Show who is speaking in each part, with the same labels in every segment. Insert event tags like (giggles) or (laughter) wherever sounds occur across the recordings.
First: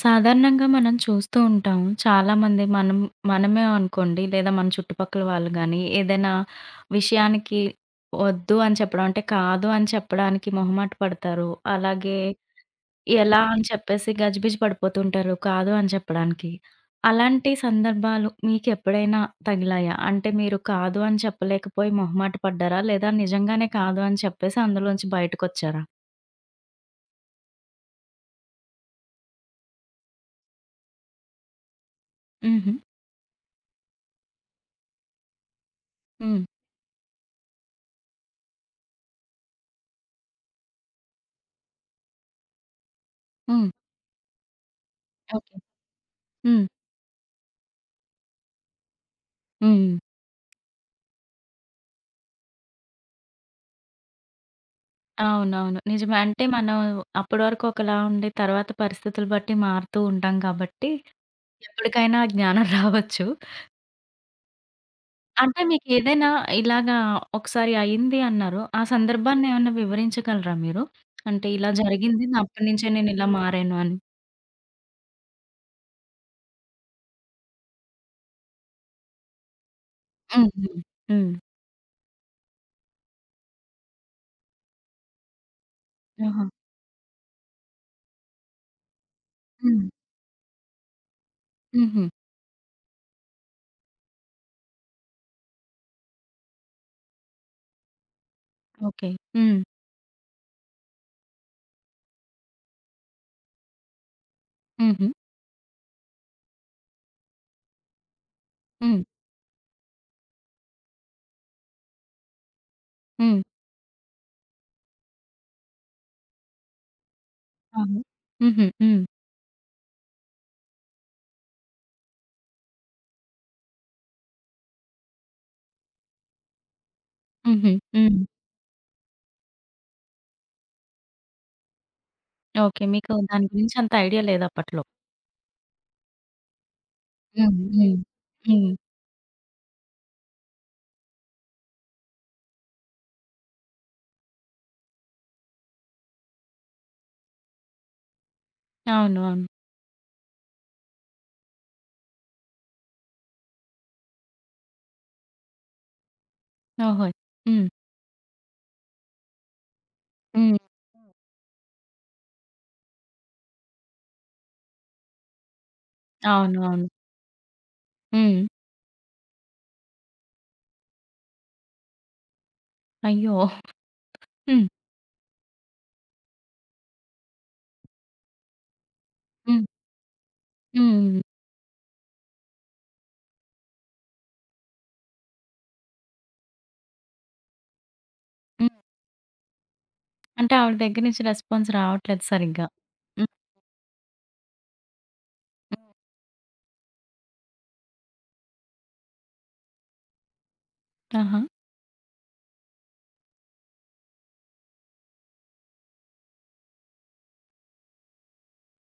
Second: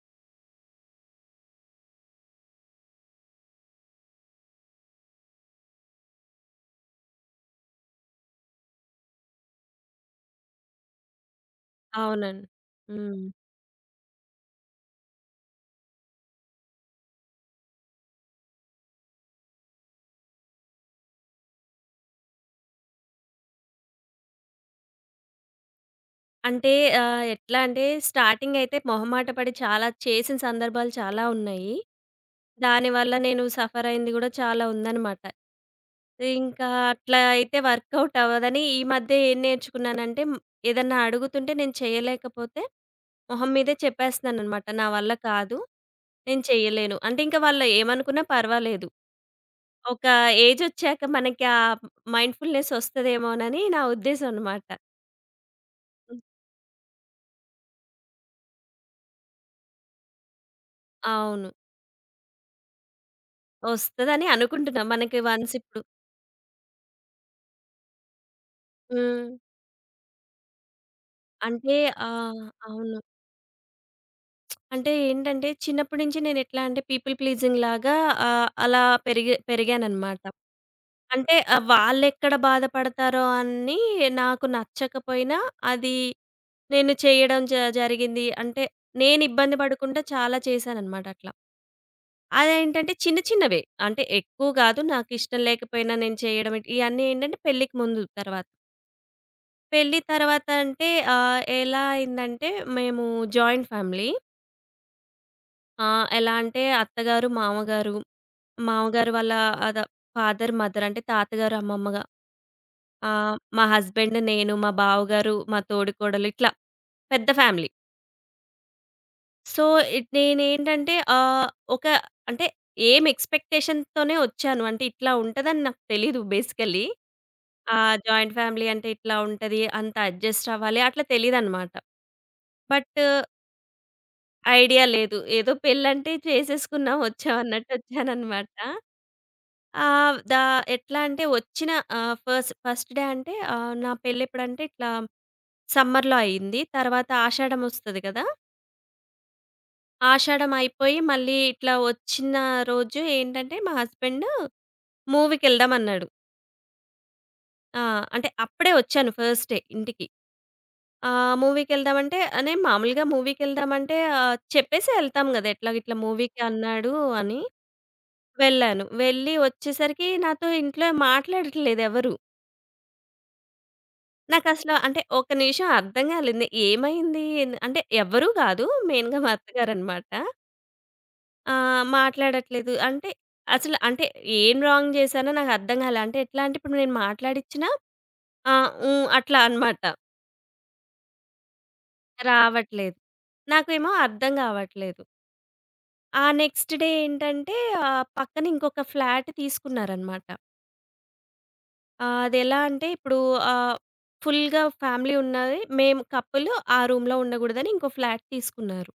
Speaker 1: సాధారణంగా మనం చూస్తూ ఉంటాం. చాలామంది, మనం మనమే అనుకోండి లేదా మన చుట్టుపక్కల వాళ్లు గానీ, ఏదైనా విషయానికి "వద్దు" అని చెప్పడం అంటే, "కాదు" అని చెప్పడానికి మొహమాటపడతారు. అలాగే
Speaker 2: అవునండి. హ్మ్.
Speaker 1: ఎలా అని చెప్పేసి గజిబిజి పడిపోతూ ఉంటారు. "కాదు" అని చెప్పడానికి. అలాంటి సందర్భాలు మీకెప్పుడైనా తగిలాయా? అంటే మీరు "కాదు" అని చెప్పలేకపోయి మొహమాట పడ్డారా? లేదా నిజంగానే "కాదు" అని చెప్పేసి అందులోంచి బయటకొచ్చారా?
Speaker 2: అంటే, ఆహ్, ఎట్లా అంటే, స్టార్టింగ్ అయితే మొహమాట పడి చాలా చేసిన సందర్భాలు చాలా ఉన్నాయి.
Speaker 1: హుహు.
Speaker 2: దానివల్ల నేను సఫర్ అయ్యింది కూడా చాలా ఉందన్నమాట.
Speaker 1: హ్మ్.
Speaker 2: ఇంకా అట్లా అయితే వర్క్‌అవుట్ అవ్వదని ఈ మధ్య ఏం నేర్చుకున్నానంటే, ఏదన్నా అడుగుతుంటే నేను చేయలేకపోతే మొహం
Speaker 1: హ్మ్.
Speaker 2: మీదే చెప్పేస్తున్నానన్నమాట. "నా వల్ల
Speaker 1: ఓకే.
Speaker 2: కాదు, నేను
Speaker 1: హ్మ్.
Speaker 2: చెయ్యలేను" అంటే, ఇంకా వాళ్ళు ఏమనుకున్నా పర్వాలేదు.
Speaker 1: హ్మ్.
Speaker 2: ఒక ఏజొచ్చాక మనకి ఆ మైండ్‌ఫుల్‌నెస్ ఒస్తదేమోనని నా ఉద్దేశం అన్నమాట.
Speaker 1: అవునవును, నిజమే.
Speaker 2: హ్మ్.
Speaker 1: అంటే, మనం అప్పటి వరకు ఒకలా ఉండి, తర్వాత పరిస్థితులను బట్టి మారుతూ ఉంటాం కాబట్టి
Speaker 2: అవును.
Speaker 1: ఎప్పటికైనా (chuckles) జ్ఞానం రావచ్చు.
Speaker 2: ఒస్తదని అనుకుంటున్నా మనకి వన్స్
Speaker 1: అంటే,
Speaker 2: ఇప్పుడు
Speaker 1: మీకేదైనా ఇలాగా ఒకసారి అయ్యింది అన్నారు. ఆ
Speaker 2: హ్మ్.
Speaker 1: సందర్భాన్నేమన్నా వివరించగలరా మీరు? అంటే, ఇలా
Speaker 2: అంటే, ఆ!
Speaker 1: జరిగింది. అప్పటినుంచే
Speaker 2: అవును.
Speaker 1: నేనిలా మారాను అని.
Speaker 2: (smacks lips) అంటే ఏంటంటే, చిన్నప్పటి నుంచి నేనెట్లా పీపుల్ ప్లీజింగ్‌లాగా ఆహ్, అలా పెరిగే పెరిగాననమాట.
Speaker 1: హుహు. హ్మ్.
Speaker 2: అంటే ఆహ్, వాళ్లెక్కడ బాధపడతారో అని నాకు నచ్చకపోయినా అది
Speaker 1: ఆహా!
Speaker 2: నేను చేయడం జ జరిగింది. అంటే నేనిబ్బంది
Speaker 1: హ్మ్.
Speaker 2: పడుకుంటా కూడా చాలా చేశాననమాట అట్లా.
Speaker 1: హుహు.
Speaker 2: అదేంటంటే చిన్న చిన్నవే, అంటే ఎక్కువ కాదు. నాకిష్టం లేకపోయినా నేను చేయడం. ఇయన్నీ ఏంటంటే పెళ్లికి ముందు, తర్వాత
Speaker 1: ఓకే. హ్మ్.
Speaker 2: పెళ్లి తర్వాత అంటే ఆహ్, ఎలా అయిందంటే మేము జాయింట్ ఫ్యామిలీ.
Speaker 1: హుహు.
Speaker 2: ఆ! ఎలా అంటే అత్త గారు, మావ గారు, మావ
Speaker 1: హ్మ్.
Speaker 2: గారి వాళ్ల ఆద ఫాదర్, మదర్ అంటే తాత గారు, అమ్మమ్మగా ఆహ్,
Speaker 1: హ్మ్.
Speaker 2: మా హస్బాండు నేను, మా బావగారు, మా తోడికోడలు ఇట్లా పెద్ద ఫ్యామిలీ.
Speaker 1: అవును. హుహు. హ్మ్.
Speaker 2: సో, ఇట్ నేనేంటంటే ఆహ్, ఒక అంటే ఏమి ఎక్స్‌పెక్టేషన్‌తోనే వచ్చాను. అంటే ఇట్లా ఉంటదని నాకు తెలీదు. బేసికల్లీ
Speaker 1: హుహు.
Speaker 2: ఆహ్,
Speaker 1: హ్మ్.
Speaker 2: జాయింట్ ఫ్యామిలీ అంటే ఇట్లా ఉంటది, అంత అడ్జస్ట్ అవ్వాలి అట్లా తెలీదనమాట.
Speaker 1: ఓకే.
Speaker 2: బట్టు
Speaker 1: మీకు దాని గురించంత ఐడియా లేదప్పట్లో.
Speaker 2: ఐడియా లేదు. ఏదో పెళ్లంటే చేసేసుకున్నాం, వచ్చాం
Speaker 1: హుహు.
Speaker 2: అన్నట్టు
Speaker 1: హ్మ్,
Speaker 2: వచ్చాననమాట.
Speaker 1: హ్మ్.
Speaker 2: ఆహ్, దా ఎట్లాంటే వచ్చిన ఆహ్, ఫస్ ఫస్ట్ డే అంటే ఆహ్, నా పెళ్లి ఎప్పుడంటే ఇట్లా సమ్మర్‌లో అయింది. తర్వాత ఆషాఢమొస్తది కదా!
Speaker 1: అవును, అవును.
Speaker 2: ఆషాఢం అయిపోయి మళ్ళీ ఇట్లా వచ్చిన రోజు ఏంటంటే మా హస్బాండు మూవీకేళ్దాం అన్నాడు.
Speaker 1: ఓహో! హ్మ్.
Speaker 2: ఆ! అంటే అప్పుడే వచ్చాను ఫస్ట్ డే ఇంటికి.
Speaker 1: హ్మ్. హ్మ్.
Speaker 2: ఆహ్, మూవీకేళ్దాం అంటే నేను మామూలుగా మూవీకేళ్దామంటే ఆహ్, చెప్పేసి యేళ్తాం కదా! ఎట్లా ఇట్లా మూవీకి
Speaker 1: అవును, అవును.
Speaker 2: అన్నాడు అని,
Speaker 1: హ్మ్.
Speaker 2: వెళ్ళాను. వెళ్ళి వచ్చేసరికి నాతో ఇంట్లో మాట్లాడట్లేదు ఎవరు.
Speaker 1: అయ్యో! హ్మ్.
Speaker 2: నాకసలు అంటే ఒక నిమిషం అర్థం కాలేదు నే ఏమైంది ఏం అంటే ఎవరు కాదు. మెయిన్‌గా మా
Speaker 1: హ్మ్.
Speaker 2: అత్తగారన్నమాట.
Speaker 1: హ్మ్.
Speaker 2: ఆ! మాట్లాడట్లేదు, అంటే అసలు అంటే ఏం రాంగ్ చేశానో నాకర్థం కాలే. అంటే ఎట్లా అంటే ఇప్పుడు నేను మాట్లాడిచ్చినా, "ఆ!
Speaker 1: హ్మ్.
Speaker 2: ఊ!" అట్లా అనమాట.
Speaker 1: అంటే ఆవిడ దగ్గర నుంచి రెస్పాన్స్ రావట్లేదు సరిగ్గా.
Speaker 2: రావట్లేదు.
Speaker 1: హ్మ్.
Speaker 2: నాకేమో అర్థం కావట్లేదు.
Speaker 1: హ్మ్.
Speaker 2: ఆ నెక్స్ట్ డే ఏంటంటే ఆ పక్కన ఇంకొక ఫ్లాట్ తీసుకున్నారన్నమాట.
Speaker 1: ఆహా!
Speaker 2: ఆహ్, అదేలా అంటే ఇప్పుడు ఆహ్, ఫుల్‌గా ఫ్యామిలీ ఉన్నది, మేము కపుల్లు, ఆ రూమ్‌లో ఉండకూడదని ఇంకో ఫ్లాట్ తీసుకున్నారు.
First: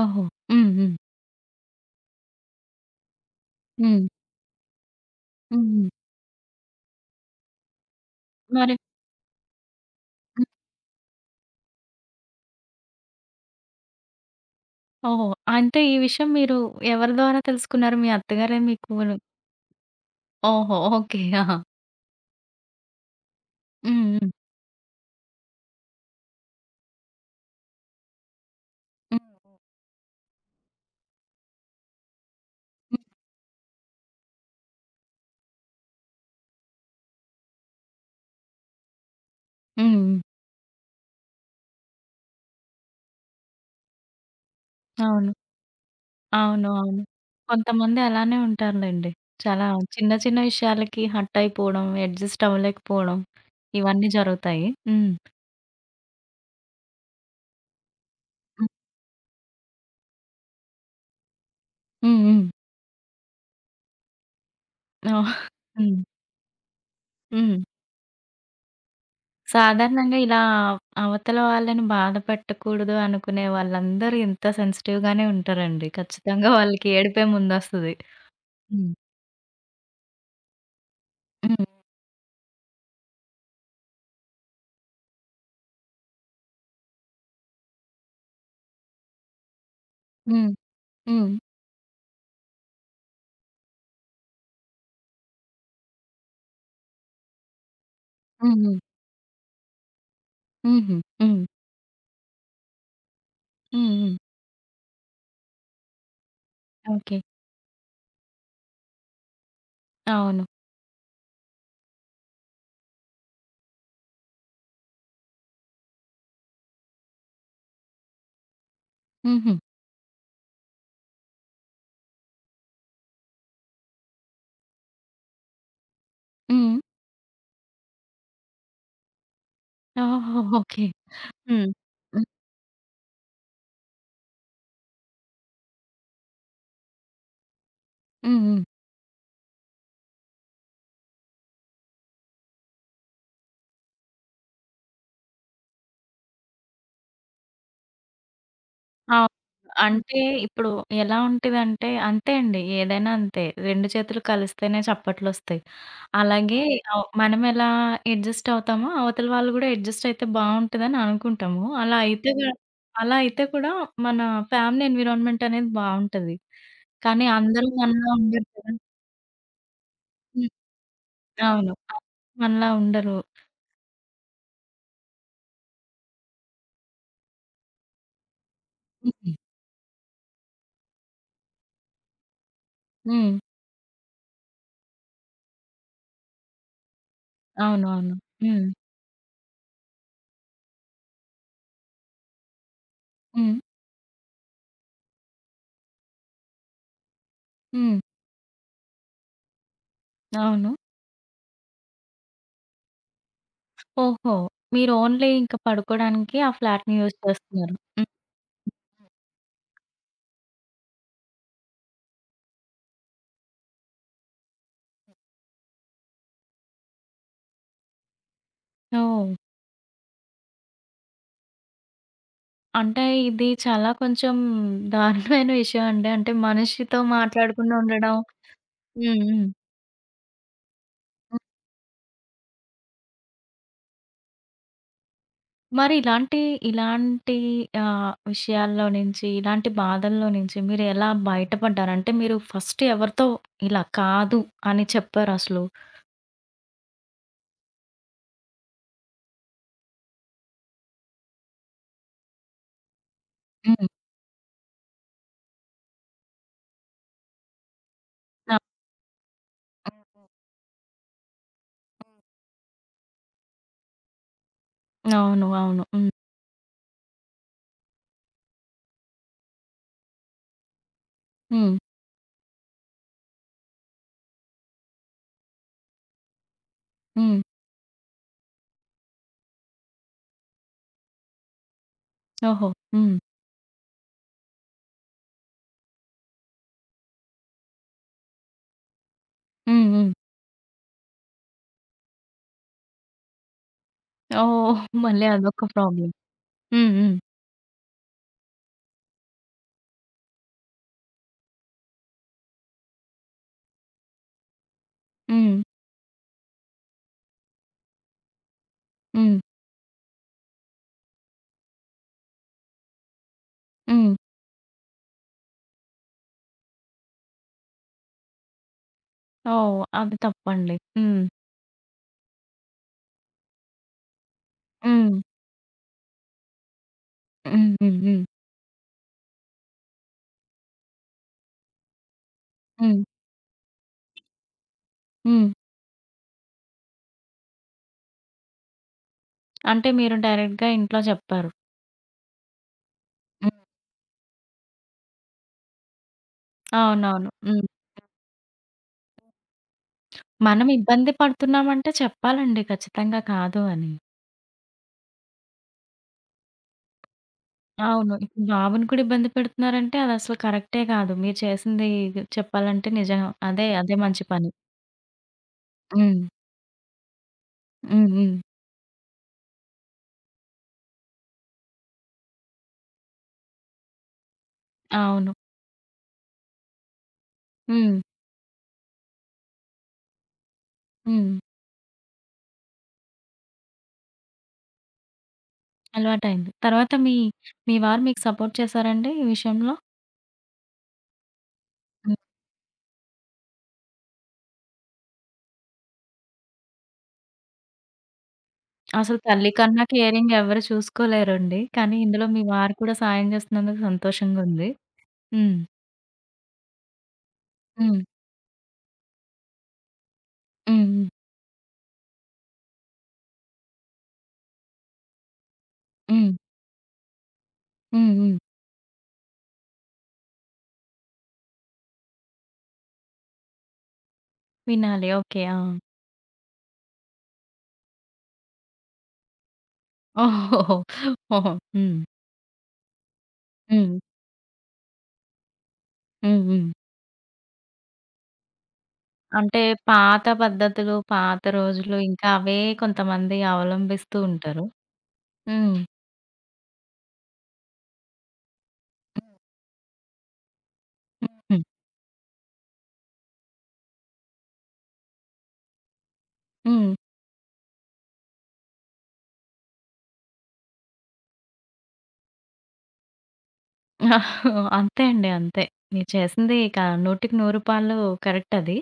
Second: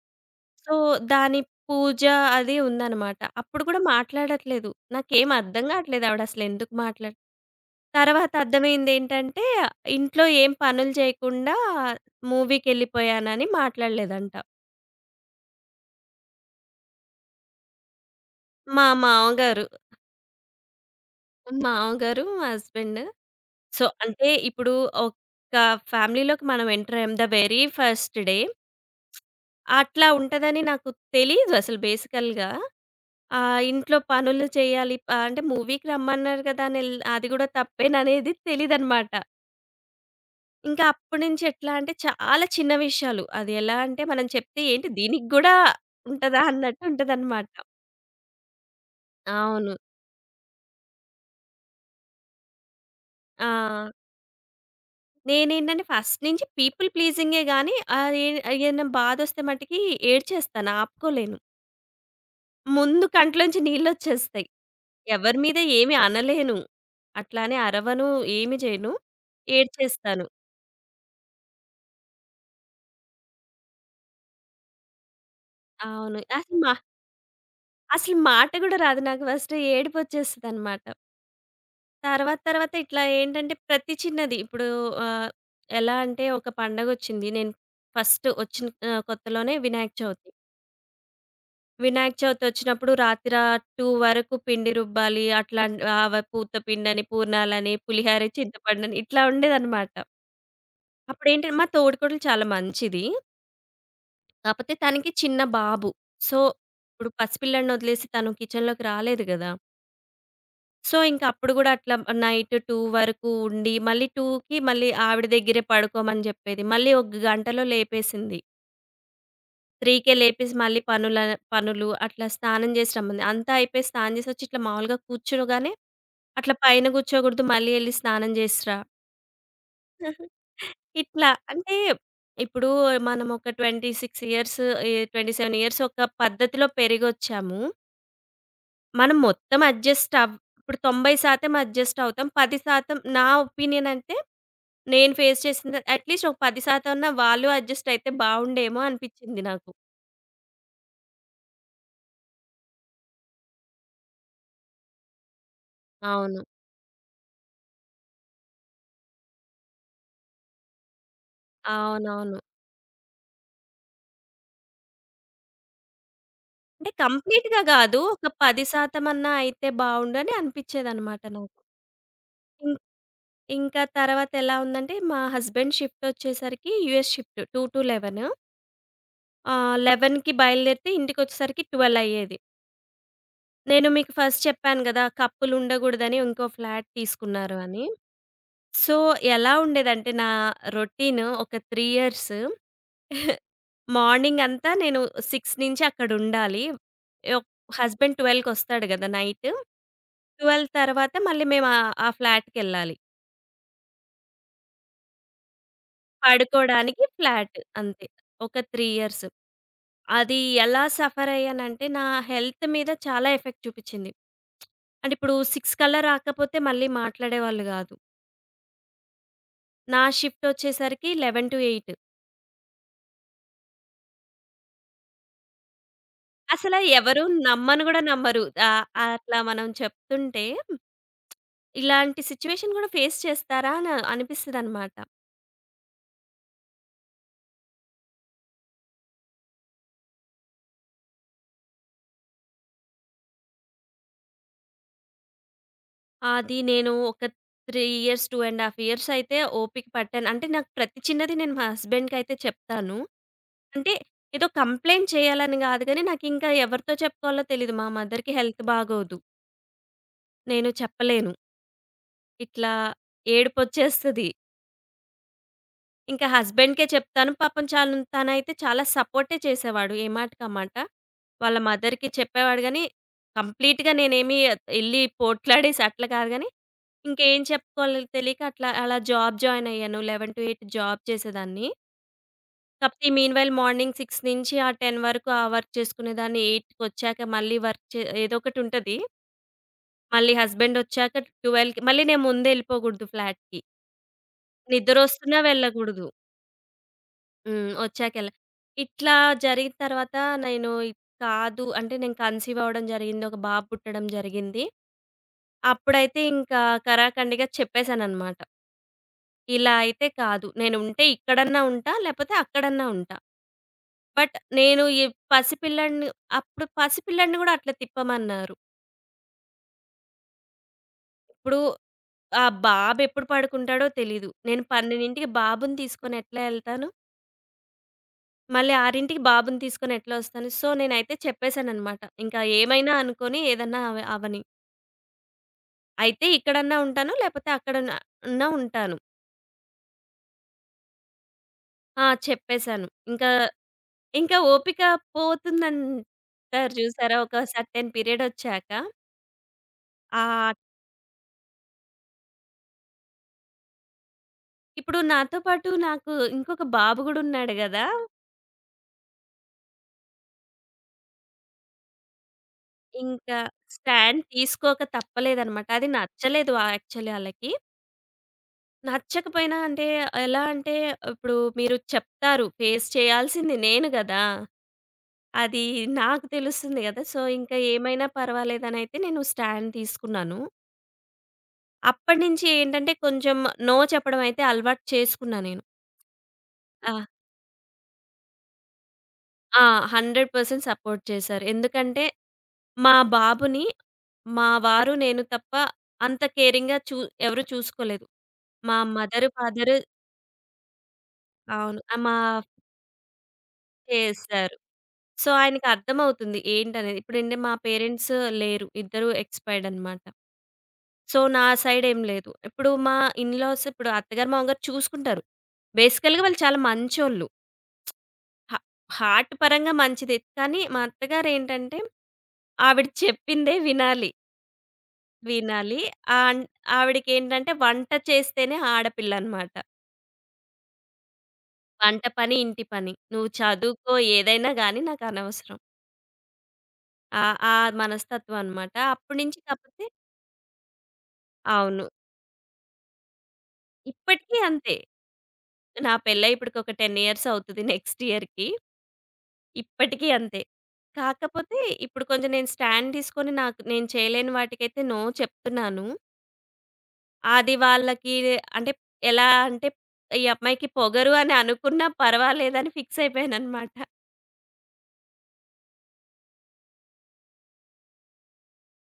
Speaker 1: ఓహో! హ్మ్.
Speaker 2: సో
Speaker 1: హ్మ్.
Speaker 2: దాని పూజ, అది ఉందన్నమాట. అప్పుడు కూడా
Speaker 1: హ్మ్.
Speaker 2: మాట్లాడట్లేదు. నాకేం అర్థం
Speaker 1: హుహు.
Speaker 2: గావట్లేదు, ఆవిడ అసలు ఎందుకు మాట్లా తరువాత
Speaker 1: మరి.
Speaker 2: అర్థమైంది ఏంటంటే, ఇంట్లో ఏం పనులు చేయకుండా మూవీకెళ్ళిపోయానని మాట్లాడలేదంట.
Speaker 1: ఓహో! అంటే, ఈ విషయం మీరు ఎవరి ద్వారా తెలుసుకున్నారు? మీ అత్తగారే
Speaker 2: మా
Speaker 1: మీకు ర్
Speaker 2: మామగారు
Speaker 1: ఓహో! ఓకే. ఆ!
Speaker 2: మామగారు మా హస్బెండ్ సో
Speaker 1: హ్మ్.
Speaker 2: అంటే,
Speaker 1: హ్మ్.
Speaker 2: ఇప్పుడు ఒక ఫ్యామిలీలోకి మనం ఎంటర్ అయ్యాం. ద వెరీ ఫస్ట్ డే (smacks lips)
Speaker 1: హ్మ్.
Speaker 2: అట్లా ఉంటదని నాకు తెలీదు అసలు బేసికల్‌గా
Speaker 1: హ్మ్.
Speaker 2: ఆ ఇంట్లో పనులు చెయ్యాలి. ఆహ్, అంటే, మూవీకి రమ్మన్నారు గదా! అని ఎల్ అది కూడా (giggles) తప్పేననేది తెలీదన్నమాట.
Speaker 1: హ్మ్. హ్మ్.
Speaker 2: ఇంకా అప్పుడినుంచి ఎట్లా అంటే, చాలా చిన్న విషయాలు. అది ఎలా అంటే, మనం చెప్తే ఏంటి దీనికి
Speaker 1: అవును.
Speaker 2: గూడా ఉంటదా?
Speaker 1: అవును. అవును.
Speaker 2: అన్నట్టుంటదన్నమాట.
Speaker 1: కొంతమంది అలానే ఉంటారులెండి. చాలా
Speaker 2: అవును.
Speaker 1: చిన్న చిన్న విషయాలకి హర్ట్ అయిపోవడం. ఎడ్జస్ట్ అవ్వలేకపోవడం
Speaker 2: ఆ!
Speaker 1: ఇవన్నీ జరుగుతాయి. హ్మ్
Speaker 2: నేనేంటంటే ఫస్ట్ నుంచి పీపుల్ ప్లీజింగే గాని ఆహ్, ఈ ఏదైనా బాధొస్తే మటికి ఏడ్చేస్తాను. ఆపుకోలేను.
Speaker 1: హ్మ్. హ్మ్.
Speaker 2: ముందు కంట్లో నుంచి నీళ్ళోచ్చేస్తాయి.
Speaker 1: ఆ!
Speaker 2: ఎవరి మీద ఏమి
Speaker 1: హ్మ్.
Speaker 2: అనలేను. అట్లానే
Speaker 1: హ్మ్.
Speaker 2: అరవను, ఏమి చేయను,
Speaker 1: సాధారణంగా
Speaker 2: ఏడ్చేస్తాను.
Speaker 1: ఇలా అవ్ అవతల వాళ్ళని బాధ పెట్టకూడదు అనుకునే వాళ్ళందరూ ఇంత సెన్సిటివ్ గానే ఉంటారండి
Speaker 2: అవును.
Speaker 1: ఖచ్చితంగా
Speaker 2: అసలు
Speaker 1: (chuckles)
Speaker 2: మా
Speaker 1: వాళ్ళకి ఏడిపే ముందొస్తది.
Speaker 2: అసలు మాట కూడా
Speaker 1: హ్మ్.
Speaker 2: రాదు. నాకు ఫస్ట్ ఏడుపొచ్చేస్తదన్నమాట.
Speaker 1: హ్మ్.
Speaker 2: తర్వాత తర్వాత ఇట్లా ఏంటంటే ప్రతి చిన్నది, ఇప్పుడు ఆహ్, ఎలా అంటే ఒక పండగొచ్చింది. నేను ఫస్టు వచ్చిన ఆహ్, కొత్తలోనే వినాయక చవితి.
Speaker 1: హ్మ్. హ్మ్.
Speaker 2: వినాయక చవితి ఒచ్చినప్పుడు రాతిరా 2 వరకు పిండి రుబ్బాలి. అట్లాంటి ఆహ్, వ పూతపిండని, పూర్ణాలని, పులిహోర,
Speaker 1: హ్మ్. హ్మ్.
Speaker 2: చింతపండుని ఇట్లా ఉండేదన్నమాట.
Speaker 1: హుహు.
Speaker 2: అప్పుడు
Speaker 1: హ్మ్.
Speaker 2: ఏంటి మా తోడికోడలు చాలా మంచిది.
Speaker 1: హ్మ్. హ్మ్.
Speaker 2: కాకపోతే తనకి చిన్న బాబు. సో, ఇప్పుడు
Speaker 1: ఓకే.
Speaker 2: పసిపిల్లాడిని ఒదిలేసి తను కిచెన్‌లోకి రాలేదు గదా!
Speaker 1: అవును.
Speaker 2: సో, ఇంక అప్పుడు కూడా అట్లా నైట్ 2 వరకు ఉండి, మళ్ళీ 2కి మళ్ళీ ఆవిడ దగ్గరే పడుకోమని చెప్పేది. మళ్ళీ ఒక గంటలో లేపేసింది.
Speaker 1: హుహు.
Speaker 2: 3కే లేపేసి మళ్ళీ పనులని పనులు. అట్లా స్నానం చేసి రమ్మంది. అంతా అయిపోయి స్నానం చేసొచ్చి ఇట్లా మామూలుగా కూర్చోగానే "అట్లా
Speaker 1: హ్మ్.
Speaker 2: పైన కూర్చోకూడదు, మళ్ళీ ఎళ్లి స్నానం చేసిరా." (chuckles)
Speaker 1: ఆహా! ఓకే.
Speaker 2: ఇట్లా.
Speaker 1: హ్మ్.
Speaker 2: అంటే
Speaker 1: హ్మ్.
Speaker 2: ఇప్పుడు మనము ఒక 26 ఇయర్స్ ఆహ్, 27 ఇయర్స్ ఒక పద్ధతిలో పెరిగొచ్చాము.
Speaker 1: హ్మ్, హ్మ్.
Speaker 2: మనం మొత్తం అడ్జస్ట్ అవ్ ఇప్పుడు 90% అడ్జస్ట్ అవుతాం, 10% నా ఒపీనియన్ అంటే, నేను ఫేస్ చేసిన అట్ లీస్ట్ ఒక 10% అన్నా వాళ్ళు అడ్జస్ట్ అయితే బాగుండేమో
Speaker 1: అవును.
Speaker 2: అనిపించింది నాకు.
Speaker 1: అంటే, ఇప్పుడు ఎలా ఉంటదంటే అంతే అండి. ఏదైనా అంతే. 2 చేతులు కలిస్తేనే చప్పట్లొస్తాయి.
Speaker 2: అవును.
Speaker 1: అలాగే ఆహ్, మనమేలా అడ్జస్ట్ అవుతామో అవతల వాళ్ళు కూడా అడ్జస్ట్ అయితే బావుంటుందని అనుకుంటాము. అలా అయితే
Speaker 2: అవునవును.
Speaker 1: గా అలా అయితే కూడా మన ఫ్యామిలీ ఎన్విరాన్మెంట్ అనేది బావుంటది.
Speaker 2: అంటే
Speaker 1: కానీ
Speaker 2: కంప్లీట్‌గా
Speaker 1: అందరూ
Speaker 2: కాదు.
Speaker 1: మనలా
Speaker 2: ఒక
Speaker 1: ఉండరు
Speaker 2: పది
Speaker 1: కదా!
Speaker 2: శాతం అన్నా అయితే బావుండు అని
Speaker 1: హ్మ్.
Speaker 2: అనిపించేదన్నమాట నాకు.
Speaker 1: అవును. అవును. మనలా
Speaker 2: ఇం
Speaker 1: ఉండరు.
Speaker 2: ఇంకా తర్వాత ఎలా ఉందంటే మా హస్బాండ్ షిఫ్ట్ వచ్చేసరికి యూఎస్ షిఫ్ట్ 2-11
Speaker 1: హుహు.
Speaker 2: ఆహ్, 11కి బయలుదేరితే ఇంటికొచ్చేసరికి 12 అయ్యేది.
Speaker 1: హ్మ్.
Speaker 2: నేను మీకు ఫస్ట్ చెప్పాను కదా! కపుల్ ఉండకూడదని ఇంకో ఫ్లాట్ తీసుకున్నారు అని.
Speaker 1: అవునవును. హ్మ్.
Speaker 2: సో, ఎలా ఉండేదంటే నా రొటీను ఒక త్రీ ఇయర్స్, (giggles)
Speaker 1: హ్మ్.
Speaker 2: మార్నింగ్ అంతా నేను 6 నుంచి అక్కడ ఉండాలి. ఓక్
Speaker 1: హ్మ్.
Speaker 2: హస్బాండ్ ట్వెల్వ్‌కొస్తాడు కదా! నైటు.
Speaker 1: (smacks lips)
Speaker 2: 12
Speaker 1: అవును.
Speaker 2: తర్వాత మళ్ళీ మేమా ఆ ఫ్లాట్‌కేళ్ళాలి.
Speaker 1: ఓహో! మీరు ఓన్లీ ఇంక పడుకోవడానికి ఆ ఫ్లాట్‌ని
Speaker 2: పడుకోడానికి
Speaker 1: యూజ్
Speaker 2: ఫ్లాట్
Speaker 1: చేస్తున్నారు.
Speaker 2: అంతే.
Speaker 1: హ్మ్.
Speaker 2: ఒక 3 ఇయర్స్ అది ఎలా సఫర్ అయ్యానంటే నా హెల్త్ మీద చాలా ఎఫెక్ట్ చూపిచ్చింది. (smacks lips) అంటే ఇప్పుడు 6 కల్లా రాకపోతే మళ్ళీ మాట్లాడేవాళ్ళు కాదు.
Speaker 1: ఓహ్!
Speaker 2: నా షిఫ్ట్ ఒచ్చేసరికి 11-8
Speaker 1: అంటే ఇది చాలా కొంచెం దారుణమైన విషయమండి. అంటే
Speaker 2: అసలా
Speaker 1: మనిషితో
Speaker 2: ఎవరు
Speaker 1: మాట్లాడకుండా
Speaker 2: నమ్మను కూడా
Speaker 1: ఉండడం
Speaker 2: నమ్మరు. ఆహ్,
Speaker 1: హ్మ్.
Speaker 2: అట్లా
Speaker 1: హ్మ్.
Speaker 2: మనం చెప్తుంటే ఇలాంటి సిట్యుయేషన్ కూడా ఫేస్ చేస్తారా అని అనిపిస్తదన్నమాట.
Speaker 1: మరిలాంటి ఇలాంటి ఆహ్, విషయాల్లో నుంచి, ఇలాంటి బాధల్లో నుంచి మీరు ఎలా బయటపడ్డారు? అంటే మీరు ఫస్ట్ ఎవరితో ఇలా కాదు అని చెప్పారసలు?
Speaker 2: అది నేను ఒక 3 ఇయర్స్, 2 1/2 ఇయర్స్ అయితే ఓపిక పట్టాను. అంటే నాకు ప్రతి చిన్నది నేను మా హస్బాండ్‌కయితే చెప్తాను.
Speaker 1: హ్మ్.
Speaker 2: అంటే ఏదో కంప్లెయింట్ చేయాలని కాదు కానీ నాకు ఇంకా ఎవరితో చెప్పుకోవాలో తెలియదు. మా మదర్‌కి
Speaker 1: అవు
Speaker 2: హెల్త్ బాగోదు.
Speaker 1: హుహు.
Speaker 2: నేను చెప్పలేను.
Speaker 1: హ్మ్.
Speaker 2: ఇట్లా ఏడుపొచ్చేస్తది.
Speaker 1: అవును. అవును. హ్మ్.
Speaker 2: ఇంకా హస్బెండ్‍కే చెప్తాను. పాపం చాన్ తానైతే చాలా సపోర్టే చేసేవాడు. ఏ మాటకి ఆ మాట. వాళ్ళ
Speaker 1: హ్మ్.
Speaker 2: మదర్‌కి చెప్పేవాడు గానీ. కంప్లీట్‌గా నేనేమి యేళ్లి పోట్లాడేసి అట్లా కాదు గాని. ఇంకా
Speaker 1: హ్మ్.
Speaker 2: ఏం చెప్పుకోవాలో తెలియక అట్లా, అలా జాబ్ జాయిన్ అయ్యాను. 11-8 జాబ్ చేసేదాన్ని.
Speaker 1: ఓహో!
Speaker 2: కపోతే
Speaker 1: హ్మ్.
Speaker 2: మీన్ వైల్ మార్నింగ్ 6 నుంచి ఆ 10 వరకు. ఆ వర్క్ చేసుకునేదాన్ని 8 కొచ్చాక మళ్ళీ వర్క్ చే ఏదో ఒకటి ఉంటది.
Speaker 1: హ్మ్. హ్మ్.
Speaker 2: మళ్ళీ హస్బండ్ వచ్చాక 12కి మళ్ళీ నేను ముందేళ్ళిపోకూడదు ఫ్లాట్‌కి.
Speaker 1: ఓహ్! మళ్ళీ
Speaker 2: నిద్రోస్తున్న
Speaker 1: అదొక
Speaker 2: వెళ్ళకూడదు.
Speaker 1: ప్రాబ్లమ్. హ్మ్. హ్మ్.
Speaker 2: హ్మ్. వచ్చాక ఎల్ల ఇట్లా జరిగిన తర్వాత, నేను కాదు అంటే నేను కన్సీవ్ అవ్వడం జరిగింది. ఒక బాబు పుట్టడం జరిగింది.
Speaker 1: హ్మ్.
Speaker 2: అప్పుడైతే ఇంకా కరాకండిగా చెప్పేసానన్నమాట.
Speaker 1: హ్మ్.
Speaker 2: ఇలా అయితే కాదు. నేను ఉంటే ఇక్కడన్నా ఉంటా. లేపోతే అక్కడన్నా ఉంటా.
Speaker 1: హ్మ్.
Speaker 2: బట్ నేను ఈ పసిపిల్లాడిని అప్పుడు పసిపిల్లాడిని కూడా అట్లా తిప్పమన్నారు.
Speaker 1: ఓహ్! అది తప్పండి. హ్మ్.
Speaker 2: ఇప్పుడు ఆ బాబు ఎప్పుడు పడుకుంటాడో తెలీదు. నేను
Speaker 1: హ్మ్.
Speaker 2: పన్నెండింటికి బాబుని తీసుకొని ఎట్లా యెళ్తాను?
Speaker 1: హ్మ్. హ్మ్. హ్మ్.
Speaker 2: మళ్ళీ 6కి బాబుని తీసుకొనెట్లా ఒస్తాను? సో, నేనైతే చెప్పేసానన్నమాట. ఇంకా ఏమైనా
Speaker 1: హ్మ్.
Speaker 2: అనుకోని ఏదన్నా అవ అవ్వని.
Speaker 1: హ్మ్.
Speaker 2: అయితే, ఇక్కడన్నా ఉంటాను లేపోతే, అక్కడన్నా అన్నా ఉంటాను.
Speaker 1: అంటే, మీరు డైరె‌క్ట్‌గా ఇంట్లో చెప్పారు.
Speaker 2: ఆ! చెప్పేసాను. ఇంకా,
Speaker 1: హ్మ్.
Speaker 2: ఇంక ఓపిక పోతుందంటారు చూసారా?
Speaker 1: అవునవును.
Speaker 2: ఒక
Speaker 1: హ్మ్.
Speaker 2: సర్‌టేన్ పీరియడొచ్చాక. ఆ ట్
Speaker 1: మనం ఇబ్బంది పడుతున్నాం అంటే చెప్పాలండి ఖచ్చితంగా కాదు అని.
Speaker 2: ఇప్పుడు నాతో పాటు నాకు ఇంకొక బాబు గూడా ఉన్నాడు గదా!
Speaker 1: అవును. ఇప్పుడు బాబుని కూడా ఇబ్బంది పెడుతున్నారంటే అదసలు కరెక్టే కాదు. మీరు చేసింది చెప్పాలంటే నిజంగా
Speaker 2: ఇంకా
Speaker 1: అదే, అదే
Speaker 2: స్టాండ్
Speaker 1: మంచి పని.
Speaker 2: తీసుకోక తప్పలేదన్నమాట. అది
Speaker 1: హ్మ్.
Speaker 2: నచ్చలేదు యాక్చువల్లీ ఆళ్ళకి.
Speaker 1: హ్మ్. హ్మ్.
Speaker 2: నచ్చకపోయినా అంటే, ఎలా అంటే, ఇప్పుడు మీరు చెప్తారు. ఫేస్ చేయాల్సింది నేను గదా!
Speaker 1: అవును.
Speaker 2: అది నాకు తెలుస్తుంది కదా! సో, ఇంకా
Speaker 1: హ్మ్.
Speaker 2: ఏమైనా పర్వాలేదనయితే నేను స్టాండ్ తీసుకున్నాను.
Speaker 1: హ్మ్.
Speaker 2: అప్పటినుంచి ఏంటంటే, కొంచెం నో చెప్పడం అయితే అలవాటు చేసుకున్నా నేను.
Speaker 1: అలవాటయింది. తర్వాత
Speaker 2: ఆ!
Speaker 1: మీ మీ వారు మీకు సపోర్ట్ చేసారా అండి ఈ
Speaker 2: ఆ!
Speaker 1: విషయంలో?
Speaker 2: 100% సపోర్ట్ చేశారు. ఎందుకంటే,
Speaker 1: హ్మ్.
Speaker 2: మా బాబుని మా వారు, నేను తప్ప అంత కేరింగ్‌గా చూ ఎవరు చూసుకోలేదు. మా
Speaker 1: (smacks lips) అసలు
Speaker 2: మదర్,
Speaker 1: తల్లి
Speaker 2: ఫాదర్
Speaker 1: కన్నా కేరింగ్ ఎవ్వరూ చూసుకోలేరండి.
Speaker 2: అవును. అ
Speaker 1: కానీ,
Speaker 2: మా
Speaker 1: ఇందులో మీ వారు కూడా సాయం చేస్తున్నందుకు
Speaker 2: చేశారు.
Speaker 1: సంతోషంగుంది.
Speaker 2: సో,
Speaker 1: హ్మ్.
Speaker 2: ఆయనకర్థమవుతుంది ఏంటనేది. ఇప్పుడంటే మా
Speaker 1: హ్మ్.
Speaker 2: పేరెంట్స్ లేరు. ఇద్దరూ ఎక్స్‌పైర్డ్ అన్నమాట.
Speaker 1: హ్మ్. హ్మ్.
Speaker 2: సో, నా సైడ్ ఏం లేదు. ఇప్పుడు మా ఇన్ లాస్ ఇప్పుడు అత్తగారు, మామగారు చూసుకుంటారు. బేసికల్‌గా,
Speaker 1: హ్మ్.
Speaker 2: వాళ్ళు చాలా మంచోళ్ళు.
Speaker 1: హ్మ్. హ్మ్.
Speaker 2: హ హార్ట్ పరంగా మంచిదే. కానీ, మా అత్తగారేంటంటే, ఆవిడ చెప్పిందే వినాలి.
Speaker 1: వినాలి. ఓకే. ఆ!
Speaker 2: వినాలి. ఆన్ ఆవిడికేంటంటే వంట చేస్తేనే ఆడపిల్లనమాట.
Speaker 1: (chuckles) ఓహోహో! హొహొ! హ్మ్.
Speaker 2: వంట పని, ఇంటి పని. నువ్వు చదువుకో
Speaker 1: హ్మ్.
Speaker 2: ఏదైనా గాని నాకనవసరం.
Speaker 1: హ్మ్. హ్మ్.
Speaker 2: ఆహ్ ఆ మనస్తత్వమనమాట. అప్పటి నుంచి
Speaker 1: అంటే
Speaker 2: కాపోతే
Speaker 1: పాత పద్ధతులు, పాత
Speaker 2: అవును.
Speaker 1: రోజులు ఇంకా అవే కొంత మంది అవలంభిస్తూ
Speaker 2: ఇప్పటికి
Speaker 1: ఉంటారు.
Speaker 2: అంతే.
Speaker 1: హ్మ్.
Speaker 2: నా పెళ్లయి ఇప్పడికి ఒక 10 ఇయర్స్ అవుతది. నెక్స్ట్ ఇయర్‌కి. ఇప్పటికీ అంతే. కాకపోతే
Speaker 1: హ్మ్.
Speaker 2: ఇప్పుడు కొంచెం నేను స్టాండ్ తీసుకొని నాక్ నేను చేయలేని వాటికైతే నో చెప్తున్నాను.
Speaker 1: హ్మ్.
Speaker 2: అది వాళ్ళకిదే అంటే ఎలా అంటే "ఈ అమ్మాయికి పొగరు" అని అనుకున్నా పర్వాలేదని ఫిక్స్ (giggles) అయిపోయానన్నమాట.
Speaker 1: (chuckles) అంతే అండి. అంతే. మీరు చేసింది ఇక నూటికి నూరు పాళ్ళు కరెక్ట్ అది.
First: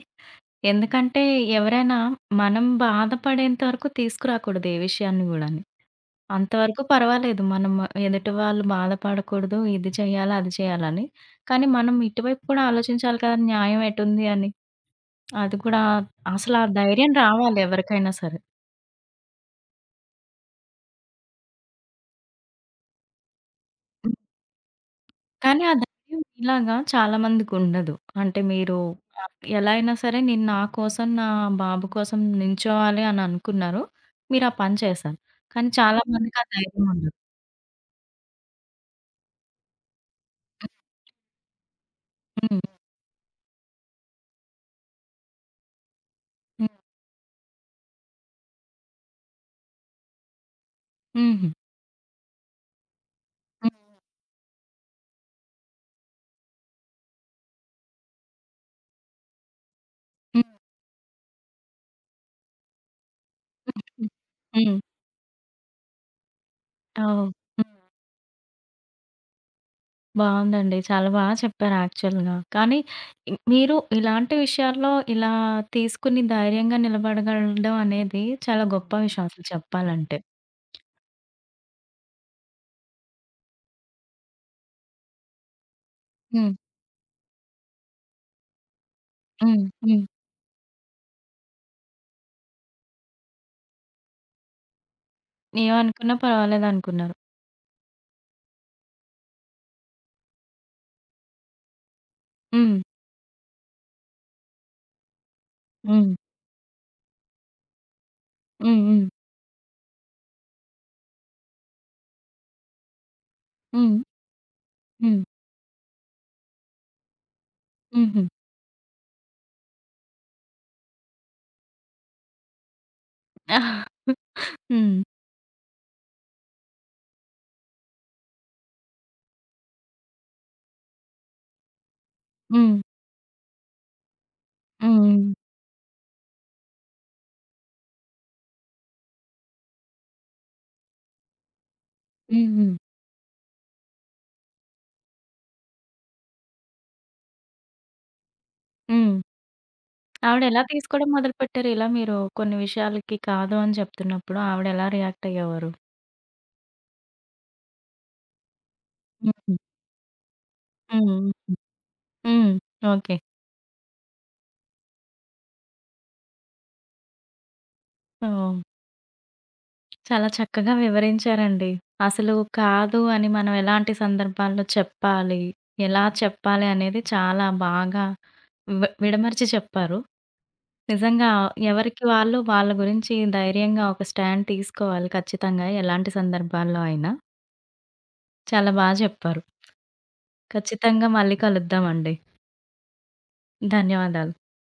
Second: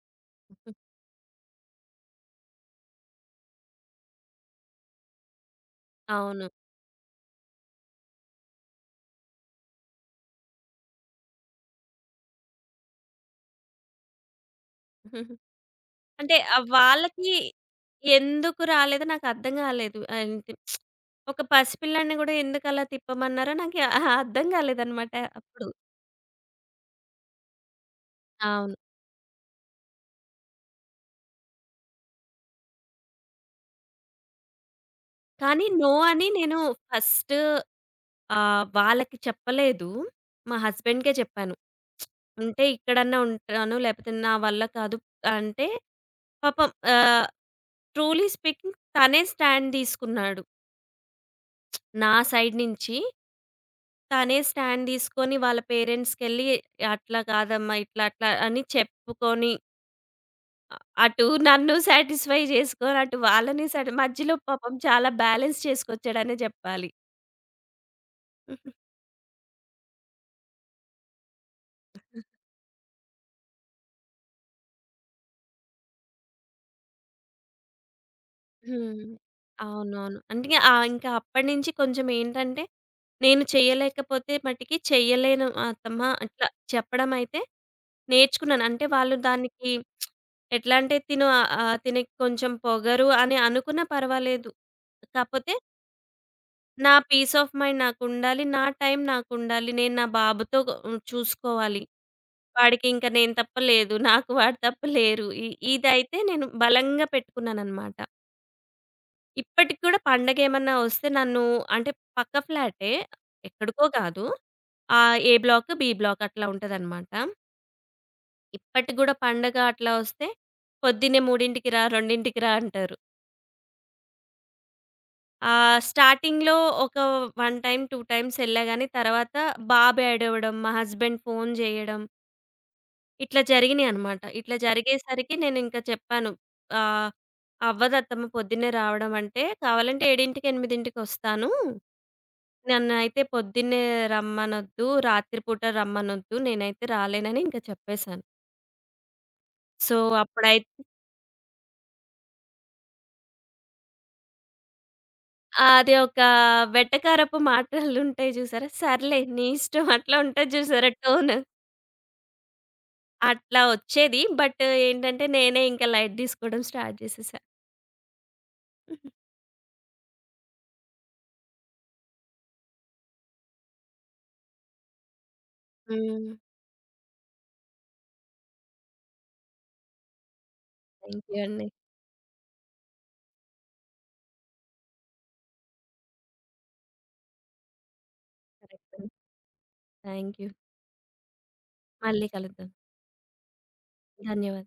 Speaker 1: ఎందుకంటే ఎవరైనా మనం బాధపడేంత వరకు తీసుకురాకూడదు ఏ విషయాన్ని గూడాను.
Speaker 2: అవును.
Speaker 1: అంతవరకు పర్వాలేదు. మనం ఎదుటివాళ్ళు బాధపడకూడదు ఇది చేయాలా, అది చేయాలని. కానీ మనం ఇటువైపు కూడా ఆలోచించాలి కదా! న్యాయం ఎటుంది అని.
Speaker 2: (giggles)
Speaker 1: అది కూడా
Speaker 2: అంటే ఆ
Speaker 1: అసలా ధైర్యం
Speaker 2: వాళ్ళకి
Speaker 1: రావాలి ఎవరికైనా సరే.
Speaker 2: ఎందుకు రాలేదో నాకర్థం కాలేదు. అంటే (smacks lips) ఒక పసిపిల్లాడిని కూడా ఎందుకలా తిప్పమన్నారో నాకు (chuckles) అర్థం కాలేదన్నమాట
Speaker 1: కానీ
Speaker 2: అప్పుడు.
Speaker 1: ఆ ధైర్యం మీలాగా చాలా మందికి ఉండదు. అంటే
Speaker 2: అవును.
Speaker 1: మీరు ఆహ్, ఎలా అయిన సరే నేను నా కోసం, నా బాబు కోసం నించోవాలి అని అనుకున్నారు. మీరా పని చేసారు.
Speaker 2: కానీ
Speaker 1: కానీ
Speaker 2: నో
Speaker 1: చాలా
Speaker 2: అని
Speaker 1: మందికి ఆ
Speaker 2: నేను
Speaker 1: ధైర్యం ఉండదు.
Speaker 2: ఫస్టు ఆహ్, వాళ్ళకి చెప్పలేదు. మా హస్బండ్‌కే చెప్పాను. (smacks lips) అంటే
Speaker 1: హ్మ్.
Speaker 2: ఇక్కడన్నా ఉంటాను లేపోతే నా వల్ల కాదు. అంటే, పాపం
Speaker 1: హ్మ్.
Speaker 2: ఆహ్, ట్రూలీ స్పీకింగ్ తనే స్టాండ్ తీసుకున్నాడు.
Speaker 1: హుహు.
Speaker 2: (smacks lips) నా సైడ్ నుంచి
Speaker 1: హ్మ్.
Speaker 2: తనే స్టాండ్ తీసుకొని, వాళ్ళ పేరెంట్స్‌కిళ్లి అట్లా కాదమ్మా ఇట్లా, అట్లా అని చెప్పుకొని
Speaker 1: హ్మ్.
Speaker 2: అ అటు నన్ను సాటిస్ఫై చేసుకొని, అటు వాళ్ళని సాట్
Speaker 1: హుహు.
Speaker 2: మధ్యలో పాపం
Speaker 1: హ్మ్.
Speaker 2: చాలా బాలన్స్ చేసుకొచ్చాడనే చెప్పాలి.
Speaker 1: ఆ! ఓహ్! హ్మ్.
Speaker 2: హుహు.
Speaker 1: బాగుందండి. చాలా బాగా చెప్పారు
Speaker 2: హుహు.
Speaker 1: యాక్చువల్‌గా. కానీ, ఇం మీరు ఇలాంటి విషయాల్లో ఇలా తీసుకొని, ధైర్యంగా నిలబడగలగడం అనేది చాలా గొప్ప
Speaker 2: హ్మ్.
Speaker 1: విషయం అసల
Speaker 2: అవునవును.
Speaker 1: చెప్పాలంటే.
Speaker 2: అందుకే ఆహ్, ఇంకా అప్పటినుంచి కొంచెం ఏంటంటే, నేను చేయలేకపోతే మటుకి చేయలేను అత్తమ్మా, అట్లా
Speaker 1: హ్మ్.
Speaker 2: చెప్పడమయితే నేర్చుకున్నాను. అంటే వాళ్ళు
Speaker 1: హ్మ్,
Speaker 2: దానికి (smacks lips)
Speaker 1: హ్మ్.
Speaker 2: ఎట్లా అంటే తిను ఆహ్, తినకీ కొంచెం పొగరు అని అనుకున్నా పర్వాలేదు. కాపోతే
Speaker 1: ఏమనుకున్నా
Speaker 2: నా
Speaker 1: పర్వాలేదనుకున్నారు.
Speaker 2: పీస్ ఆఫ్ మైండ్ నాకుండాలి. నా టైం నాకుండాలి. నేను నా బాబుతో చూసుకోవాలి.
Speaker 1: హ్మ్.
Speaker 2: వాడికి ఇంకా నేను తప్ప లేరు. నాకు వాడు తప్ప లేరు. ఇ
Speaker 1: హ్మ్.
Speaker 2: ఇదైతే నేను బలంగా పెట్టుకున్నానన్నమాట.
Speaker 1: హ్మ్, హ్మ్.
Speaker 2: ఇప్పటికీ కూడా, పండగేమన్నా వస్తే నన్ను అంటే పక్క ఫ్లాటే. ఎక్కడికో
Speaker 1: హ్మ్.
Speaker 2: కాదు. ఆహ్,
Speaker 1: హ్మ్.
Speaker 2: ఏ బ్లాకు, బీ బ్లాకు అట్లా ఉంటాదన్నమాట.
Speaker 1: హుహు.
Speaker 2: ఇప్పటికీ కూడా పండగ అట్లా వస్తే, "పొద్దున్నే మూడింటికి రా, రెండింటికి రా" అంటారు.
Speaker 1: (chuckles) హ్మ్.
Speaker 2: ఆహ్, స్టార్టింగ్‌లో ఒక 1 టైమ్ ,2 టైమ్స్ వెళ్లా కానీ తర్వాత బాబు ఏడవడం, మా హస్బాండ్ ఫోన్ జేయడం
Speaker 1: హ్మ్.
Speaker 2: ఇట్లా జరిగినాయన్నమాట. ఇట్లా
Speaker 1: హ్మ్.
Speaker 2: జరిగేసరికి
Speaker 1: హ్మ్.
Speaker 2: నేనింకా చెప్పాను, ఆహ్, అవ్వదు అత్తమ్మ. పొద్దున్నే రావడం అంటే కావాలంటే ఏడింటికి ఎనిమిదింటికి వస్తాను.
Speaker 1: హుహు.
Speaker 2: నన్నైతే పొద్దున్నే రమ్మనొద్దు, రాత్రిపూట రమ్మనొద్దు. నేనైతే రాలేనని ఇంకా చెప్పేసాను.
Speaker 1: హ్మ్.
Speaker 2: సో,
Speaker 1: ఆవిడ ఎలా
Speaker 2: అప్పుడైతే
Speaker 1: తీసుకోవడం మొదలుపెట్టారు? ఇలా మీరు కొన్ని విషయాలకి కాదు అని చెప్తున్నప్పుడు ఆవిడెలా రియాక్ట్ అయ్యేవారు?
Speaker 2: అది ఒక వెటకారపు మాటలుంటాయి చూసారా! "సర్లే, నీ
Speaker 1: హుహు.
Speaker 2: ఇష్టం." అట్లా ఉంటది చూసారా
Speaker 1: హ్మ్.
Speaker 2: టోన్.
Speaker 1: హ్మ్, ఓకే.
Speaker 2: అట్లా వచ్చేది. బట్ ఏంటంటే నేనే ఇంకా లైట్ తీసుకోవడం స్టార్ట్ చేసేసా.
Speaker 1: ఓహ్!
Speaker 2: (giggles)
Speaker 1: చాలా చక్కగా వివరించారండి. అసలు కాదు అని మనం ఎలాంటి సందర్భాల్లో చెప్పాలి, ఎలా
Speaker 2: హ్మ్.
Speaker 1: చెప్పాలి అనేది చాలా బాగా వి విడమరిచి చెప్పారు.
Speaker 2: థాంక్
Speaker 1: నిజంగా
Speaker 2: యూ అండి.
Speaker 1: ఎవరికి వాళ్ళు వాళ్ళ గురించి ధైర్యంగా ఒక స్టాండ్ తీసుకోవాలి ఖచ్చితంగా ఎలాంటి సందర్భాల్లో అయినా. చాలా
Speaker 2: సరే
Speaker 1: బా
Speaker 2: హ్మ్.
Speaker 1: చెప్పారు.
Speaker 2: Thank you.
Speaker 1: కచ్చితంగా మళ్ళీ కలుద్దాం అండి.
Speaker 2: మళ్ళీ కలుద్దాం.
Speaker 1: ధన్యవాదాలు.
Speaker 2: ధన్యవాదాలు.